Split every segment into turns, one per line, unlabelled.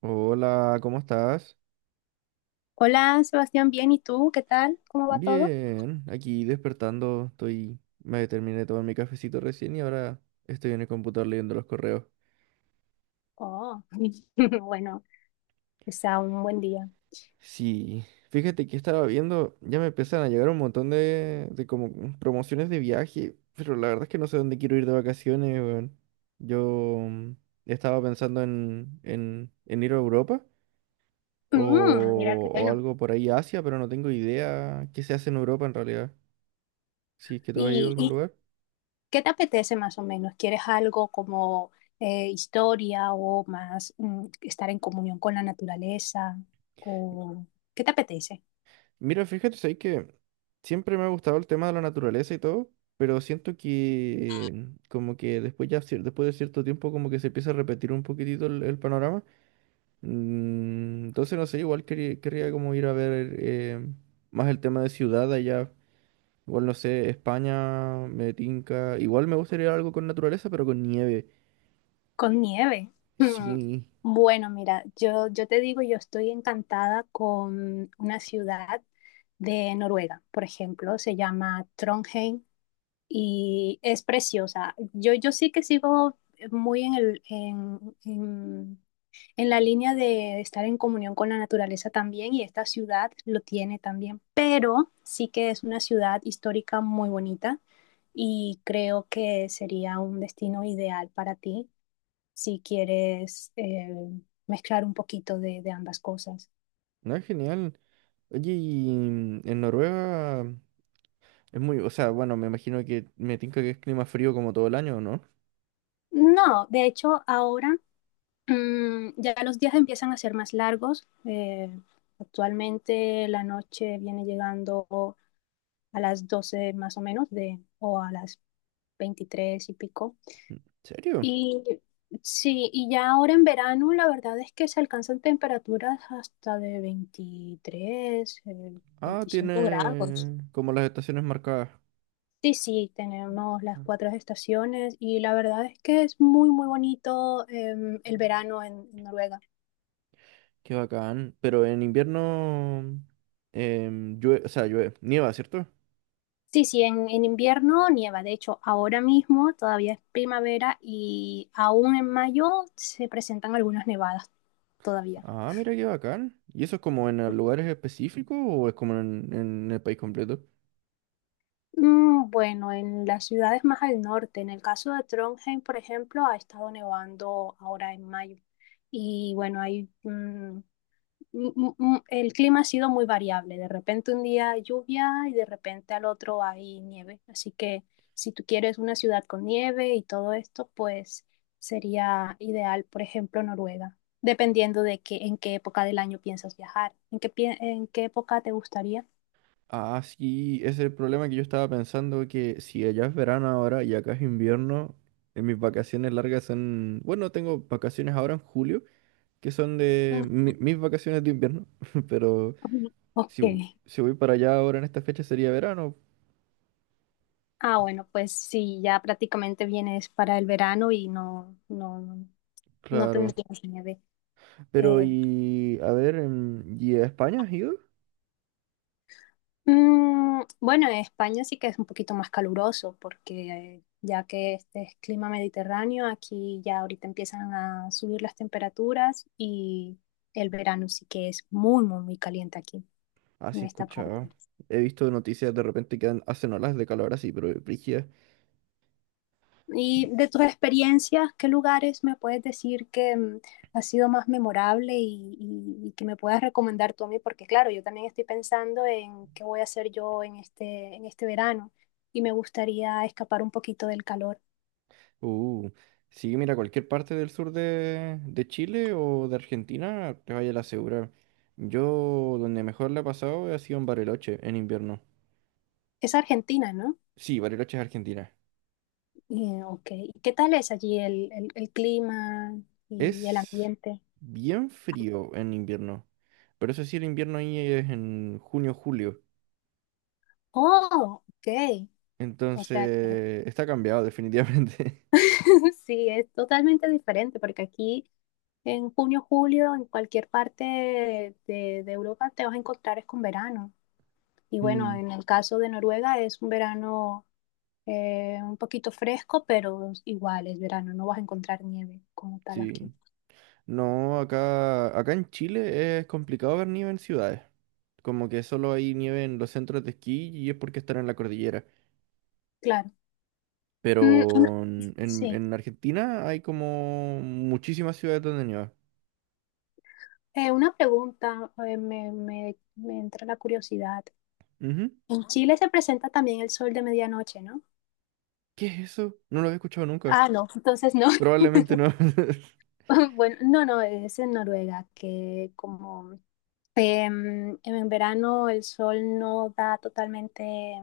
Hola, ¿cómo estás?
Hola, Sebastián, bien, ¿y tú? ¿Qué tal? ¿Cómo va todo?
Bien, aquí despertando, estoy, me terminé de tomar mi cafecito recién y ahora estoy en el computador leyendo los correos.
Oh, bueno, está un buen día.
Sí, fíjate que estaba viendo, ya me empiezan a llegar un montón de como promociones de viaje, pero la verdad es que no sé dónde quiero ir de vacaciones, weón. Yo mm, estaba pensando en ir a Europa
Mira qué
o
bueno.
algo por ahí, Asia, pero no tengo idea qué se hace en Europa en realidad. Si es que tú has ido a
¿Y,
algún
y
lugar.
qué te apetece más o menos? ¿Quieres algo como historia o más estar en comunión con la naturaleza? ¿O qué te apetece?
Mira, fíjate, sabes que siempre me ha gustado el tema de la naturaleza y todo, pero siento que como que después ya después de cierto tiempo como que se empieza a repetir un poquitito el panorama. Entonces no sé, igual quería, querría como ir a ver más el tema de ciudad allá. Igual no sé, España, me tinca. Igual me gustaría algo con naturaleza, pero con nieve.
Con nieve. Mm,
Sí,
Bueno, mira, yo te digo, yo estoy encantada con una ciudad de Noruega, por ejemplo, se llama Trondheim. Y es preciosa. Yo sí que sigo muy en la línea de estar en comunión con la naturaleza también y esta ciudad lo tiene también, pero sí que es una ciudad histórica muy bonita y creo que sería un destino ideal para ti si quieres mezclar un poquito de ambas cosas.
no es genial. Oye, y en Noruega es muy, o sea, bueno, me imagino que me tinca que es clima frío como todo el año, ¿no?
No, de hecho, ahora ya los días empiezan a ser más largos. Actualmente la noche viene llegando a las 12 más o menos o a las 23 y pico.
¿Serio?
Y sí, y ya ahora en verano la verdad es que se alcanzan temperaturas hasta de
Ah,
25 grados.
tiene como las estaciones marcadas.
Sí, sí, tenemos las
Ah,
cuatro estaciones y la verdad es que es muy, muy bonito el verano en Noruega.
qué bacán. Pero en invierno o sea, llueve, nieva, ¿cierto?
Sí, sí, en invierno nieva. De hecho, ahora mismo todavía es primavera y aún en mayo se presentan algunas nevadas todavía.
Ah, mira qué bacán. ¿Y eso es como en lugares específicos o es como en el país completo?
Bueno, en las ciudades más al norte, en el caso de Trondheim, por ejemplo, ha estado nevando ahora en mayo. Y bueno, hay el clima ha sido muy variable. De repente un día hay lluvia y de repente al otro hay nieve. Así que si tú quieres una ciudad con nieve y todo esto, pues sería ideal, por ejemplo, Noruega, dependiendo de que en qué época del año piensas viajar. En qué época te gustaría?
Ah, sí, ese es el problema que yo estaba pensando que si allá es verano ahora y acá es invierno, en mis vacaciones largas son, bueno, tengo vacaciones ahora en julio, que son de mis vacaciones de invierno, pero
Ujú.
si,
Ok.
si voy para allá ahora en esta fecha sería verano,
Ah, bueno, pues sí, ya prácticamente vienes para el verano y no
claro.
tendrías nieve.
Pero,
Eh,
y a ver, ¿y a España has ido?
Bueno, en España sí que es un poquito más caluroso porque ya que este es clima mediterráneo, aquí ya ahorita empiezan a subir las temperaturas y el verano sí que es muy, muy, muy caliente aquí
Ah,
en
sí, he
esta parte.
escuchado. He visto noticias de repente que hacen olas de calor así, pero brígidas.
Y de tus experiencias, ¿qué lugares me puedes decir que ha sido más memorable y, y que me puedas recomendar tú a mí? Porque claro, yo también estoy pensando en qué voy a hacer yo en en este verano y me gustaría escapar un poquito del calor.
Uh, sí, mira, cualquier parte del sur de Chile o de Argentina, te vaya a la segura. Yo donde mejor la he pasado ha sido en Bariloche en invierno.
Es Argentina, ¿no?
Sí, Bariloche es Argentina.
Ok. ¿Y ¿Qué tal es allí el clima y el
Es
ambiente?
bien frío en invierno. Pero eso sí, el invierno ahí es en junio, julio.
Oh, ok. O sea,
Entonces, está cambiado definitivamente.
sí, es totalmente diferente porque aquí en junio, julio, en cualquier parte de Europa te vas a encontrar es con verano. Y bueno,
Mm,
en el caso de Noruega es un verano un poquito fresco, pero igual es verano, no vas a encontrar nieve como tal aquí.
sí. No, acá en Chile es complicado ver nieve en ciudades. Como que solo hay nieve en los centros de esquí y es porque están en la cordillera.
Claro. Mm, mm,
Pero en,
sí.
en Argentina hay como muchísimas ciudades donde nieva.
Una pregunta, me entra la curiosidad.
Ujú.
En Chile se presenta también el sol de medianoche, ¿no?
¿Qué es eso? No lo había escuchado nunca.
Ah, no, entonces no.
Probablemente no.
Bueno, no, no, es en Noruega, que como en verano el sol no da totalmente,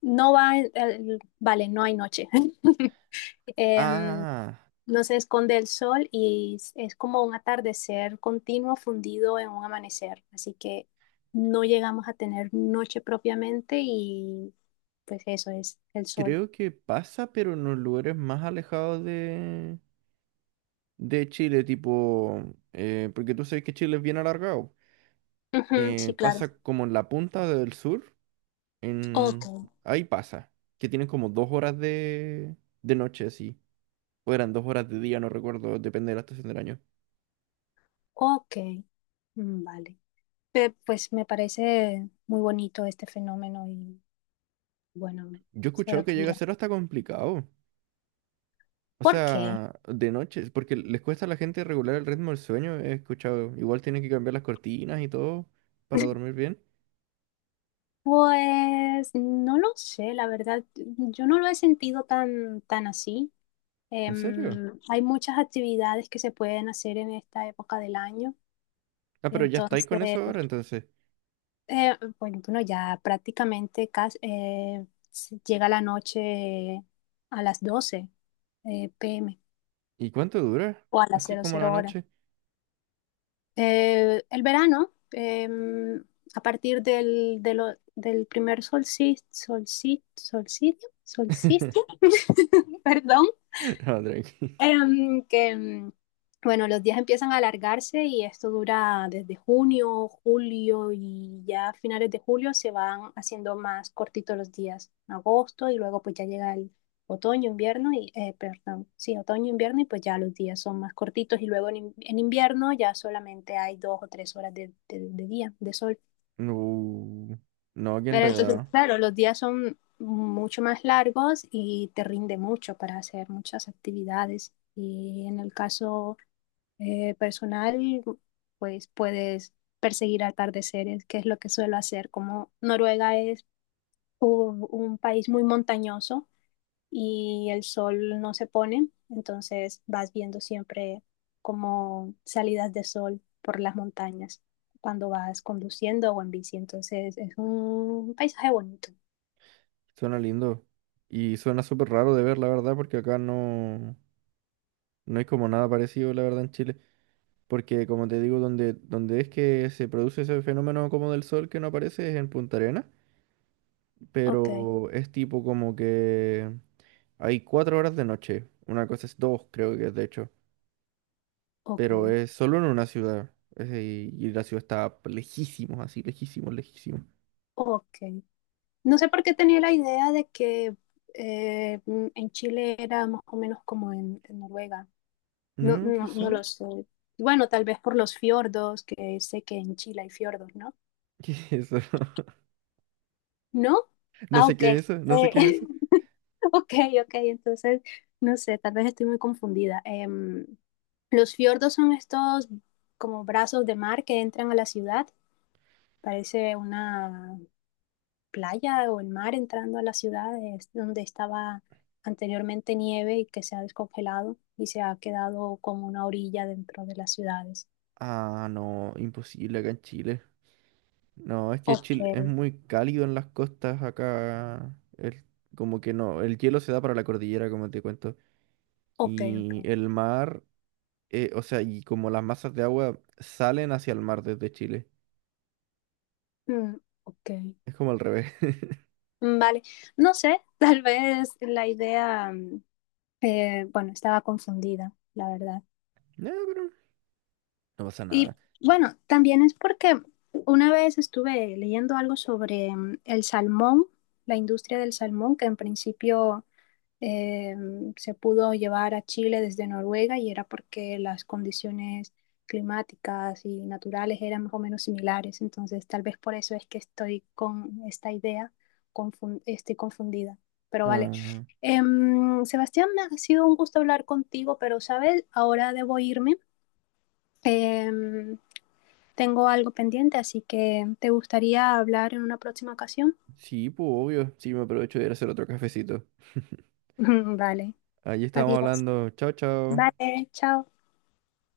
no va, el- vale, no hay noche. Em,
Ah,
No se esconde el sol y es como un atardecer continuo fundido en un amanecer. Así que no llegamos a tener noche propiamente y pues eso es el sol.
creo que pasa, pero en los lugares más alejados de Chile, tipo, porque tú sabes que Chile es bien alargado.
Ujú, sí, claro.
Pasa como en la punta del sur,
Ok,
en... ahí pasa, que tienen como dos horas de noche, así. O eran dos horas de día, no recuerdo, depende de la estación del año.
ok. Vale. Pues me parece muy bonito este fenómeno y bueno,
Yo he
solo
escuchado que llega a
quería.
ser hasta complicado. O
¿Por qué?
sea, de noche, porque les cuesta a la gente regular el ritmo del sueño, he escuchado. Igual tienen que cambiar las cortinas y todo para dormir bien.
Pues no lo sé, la verdad, yo no lo he sentido tan, tan así.
¿En serio?
Hay muchas actividades que se pueden hacer en esta época del año.
Ah, pero ya estáis
Entonces,
con eso ahora, entonces.
bueno, ya prácticamente casi, se llega la noche a las 12 p.m.
¿Y cuánto dura?
o a las
Así
cero
como la
cero horas.
noche.
El verano, a partir del primer solsticio, perdón,
No, tranqui.
Em, que, em, bueno, los días empiezan a alargarse y esto dura desde junio, julio y ya a finales de julio se van haciendo más cortitos los días, agosto y luego pues ya llega el otoño, invierno y, perdón, sí, otoño, invierno y pues ya los días son más cortitos y luego en invierno ya solamente hay dos o tres horas de día, de sol.
Uh, no, qué
Pero entonces,
enredado.
claro, los días son mucho más largos y te rinde mucho para hacer muchas actividades. Y en el caso personal, pues puedes perseguir atardeceres, que es lo que suelo hacer. Como Noruega es un país muy montañoso y el sol no se pone, entonces vas viendo siempre como salidas de sol por las montañas cuando vas conduciendo o en bici. Entonces es un paisaje bonito.
Suena lindo. Y suena súper raro de ver, la verdad, porque acá no, no hay como nada parecido, la verdad, en Chile. Porque, como te digo, donde es que se produce ese fenómeno como del sol que no aparece es en Punta Arenas.
Ok,
Pero es tipo como que hay cuatro horas de noche. Una cosa es dos, creo que es de hecho.
ok,
Pero es solo en una ciudad. Y la ciudad está lejísimos, así, lejísimos, lejísimos.
ok. No sé por qué tenía la idea de que en Chile era más o menos como en Noruega.
No,
No
quizá.
lo sé. Bueno, tal vez por los fiordos, que sé que en Chile hay fiordos, ¿no?
¿Qué es eso?
¿No?
No
Ah,
sé
ok.
qué es eso, no sé qué es eso.
Ok, ok, entonces, no sé, tal vez estoy muy confundida. Los fiordos son estos como brazos de mar que entran a la ciudad. Parece una playa o el mar entrando a las ciudades donde estaba anteriormente nieve y que se ha descongelado y se ha quedado como una orilla dentro de las ciudades.
Ah, no, imposible acá en Chile. No, es que
Ok,
Chile es muy cálido en las costas acá. Como que no, el hielo se da para la cordillera, como te cuento. Y
ok.
el mar, o sea, y como las masas de agua salen hacia el mar desde Chile.
Mm, ok.
Es como al revés.
Vale, no sé, tal vez la idea, bueno, estaba confundida, la verdad.
No, pero no pasa
Y
nada.
bueno, también es porque una vez estuve leyendo algo sobre el salmón, la industria del salmón, que en principio eh, se pudo llevar a Chile desde Noruega y era porque las condiciones climáticas y naturales eran más o menos similares. Entonces, tal vez por eso es que estoy con esta idea, estoy confundida. Pero vale.
Ah,
Sebastián, me ha sido un gusto hablar contigo, pero sabes, ahora debo irme. Em, Tengo algo pendiente, así que ¿te gustaría hablar en una próxima ocasión?
sí, pues obvio. Sí, me aprovecho de ir a hacer otro cafecito.
Vale,
Allí estábamos
adiós.
hablando. Chao, chao.
Vale, chao.